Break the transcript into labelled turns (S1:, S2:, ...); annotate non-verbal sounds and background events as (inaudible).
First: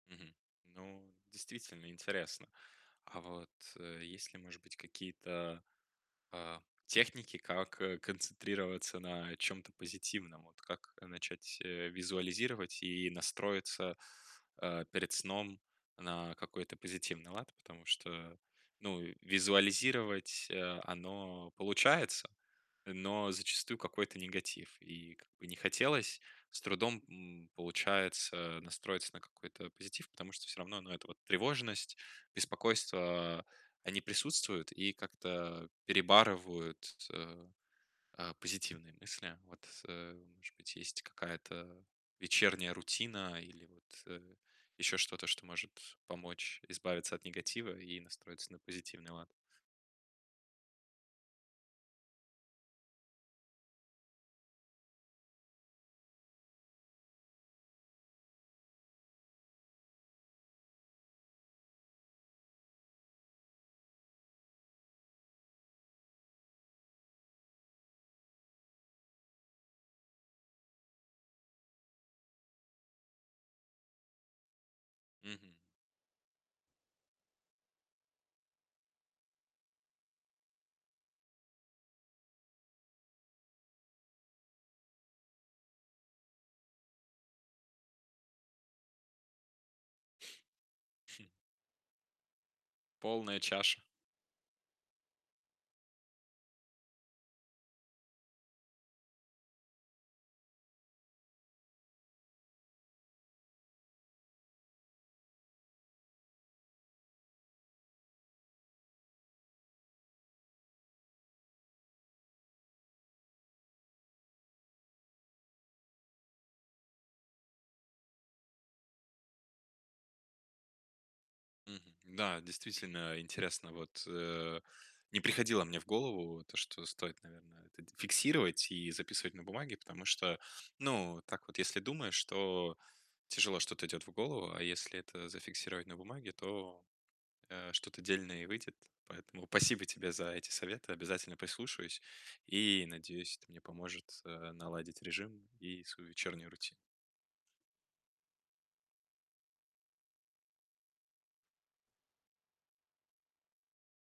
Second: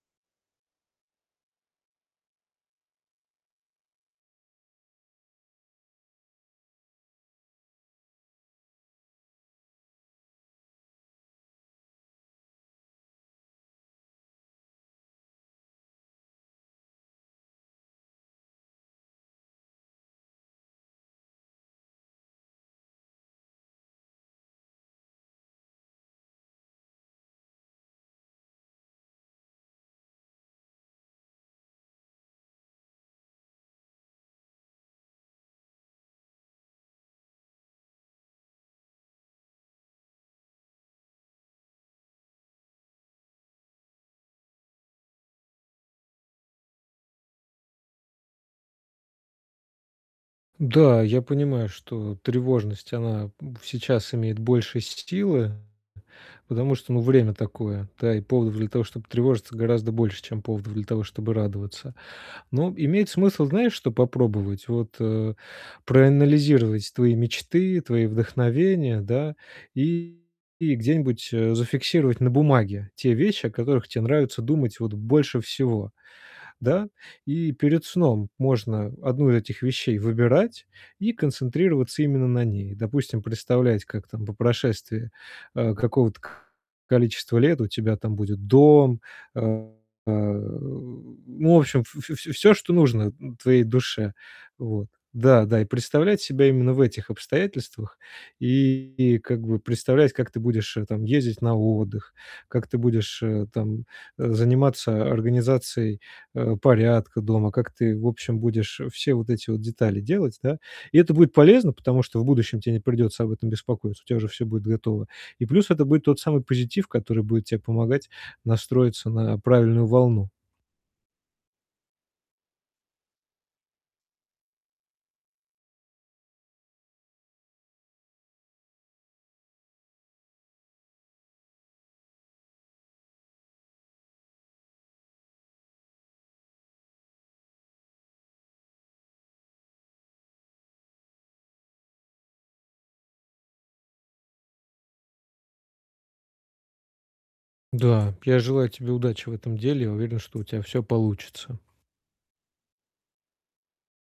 S1: Мгм. Ну, действительно интересно. А вот, есть ли, может быть, какие-то, а, техники, как, э, концентрироваться на чём-то позитивном? Вот как начать, э, визуализировать и настроиться, а, перед сном на какой-то позитивный лад, потому что, ну, визуализировать, э, оно получается, но зачастую какой-то негатив и как бы не хотелось. С трудом, м, получается настроиться на какой-то позитив, потому что всё равно, ну, эта вот тревожность, беспокойство они присутствуют и как-то перебарывают т т э, а, позитивные мысли. Вот, э, может быть, есть какая-то вечерняя рутина или вот, э, ещё что-то, что может помочь избавиться от негатива и настроиться на позитивный лад?
S2: Да, я понимаю, что тревожность она в сейчас имеет больше силы, потому что, ну, время такое, да. И поводов для того, чтобы тревожиться гораздо больше, чем поводов для того, чтобы радоваться. Но имеет смысл, знаешь, что попробовать? Вот, э, проанализировать твои мечты, твои вдохновения, да, и где-нибудь, э, зафиксировать на бумаге те вещи, о которых те нравится думать, вот, больше
S1: Мгм.
S2: всего. Да? И перед сном можно 1 из этих вещей выбирать и концентрироваться именно на ней. Допустим, представлять, как там по прошествии, а, какого-то количества лет у тебя там будет дом, а а,
S1: (chuckles)
S2: ну, в общем, в в в всё, что нужно
S1: Полная
S2: твоей
S1: чаша.
S2: душе. Вот, да-да, и представлять себя именно в этих обстоятельствах и как бы представлять, как ты будешь, э, там ездить на отдых, как ты будешь, э, там заниматься организацией, э, порядка дома, как ты в общем будешь все вот эти вот детали делать, да? И это будет полезно, потому что в будущем тебе не придется об этом беспокоиться, у тебя уже все будет готово. И плюс это будет тот самый позитив, который будет тебе помогать настроиться на правильную волну.
S1: Мгм. Да, действительно интересно. Вот, э, не приходило мне в голову то, что стоит, наверное, это фиксировать и записывать на бумаге, потому что, ну, так вот если думаешь, то тяжело что-то идёт в голову, а если это зафиксировать на бумаге, то, э, что-то дельное и выйдет. Поэтому спасибо тебе за эти советы. Обязательно послушаюсь и, надеюсь, это мне поможет, э, наладить режим и свою вечерней рути
S2: Да, я желаю тебе удачи в этом деле. Я уверен, что у тебя всё получится.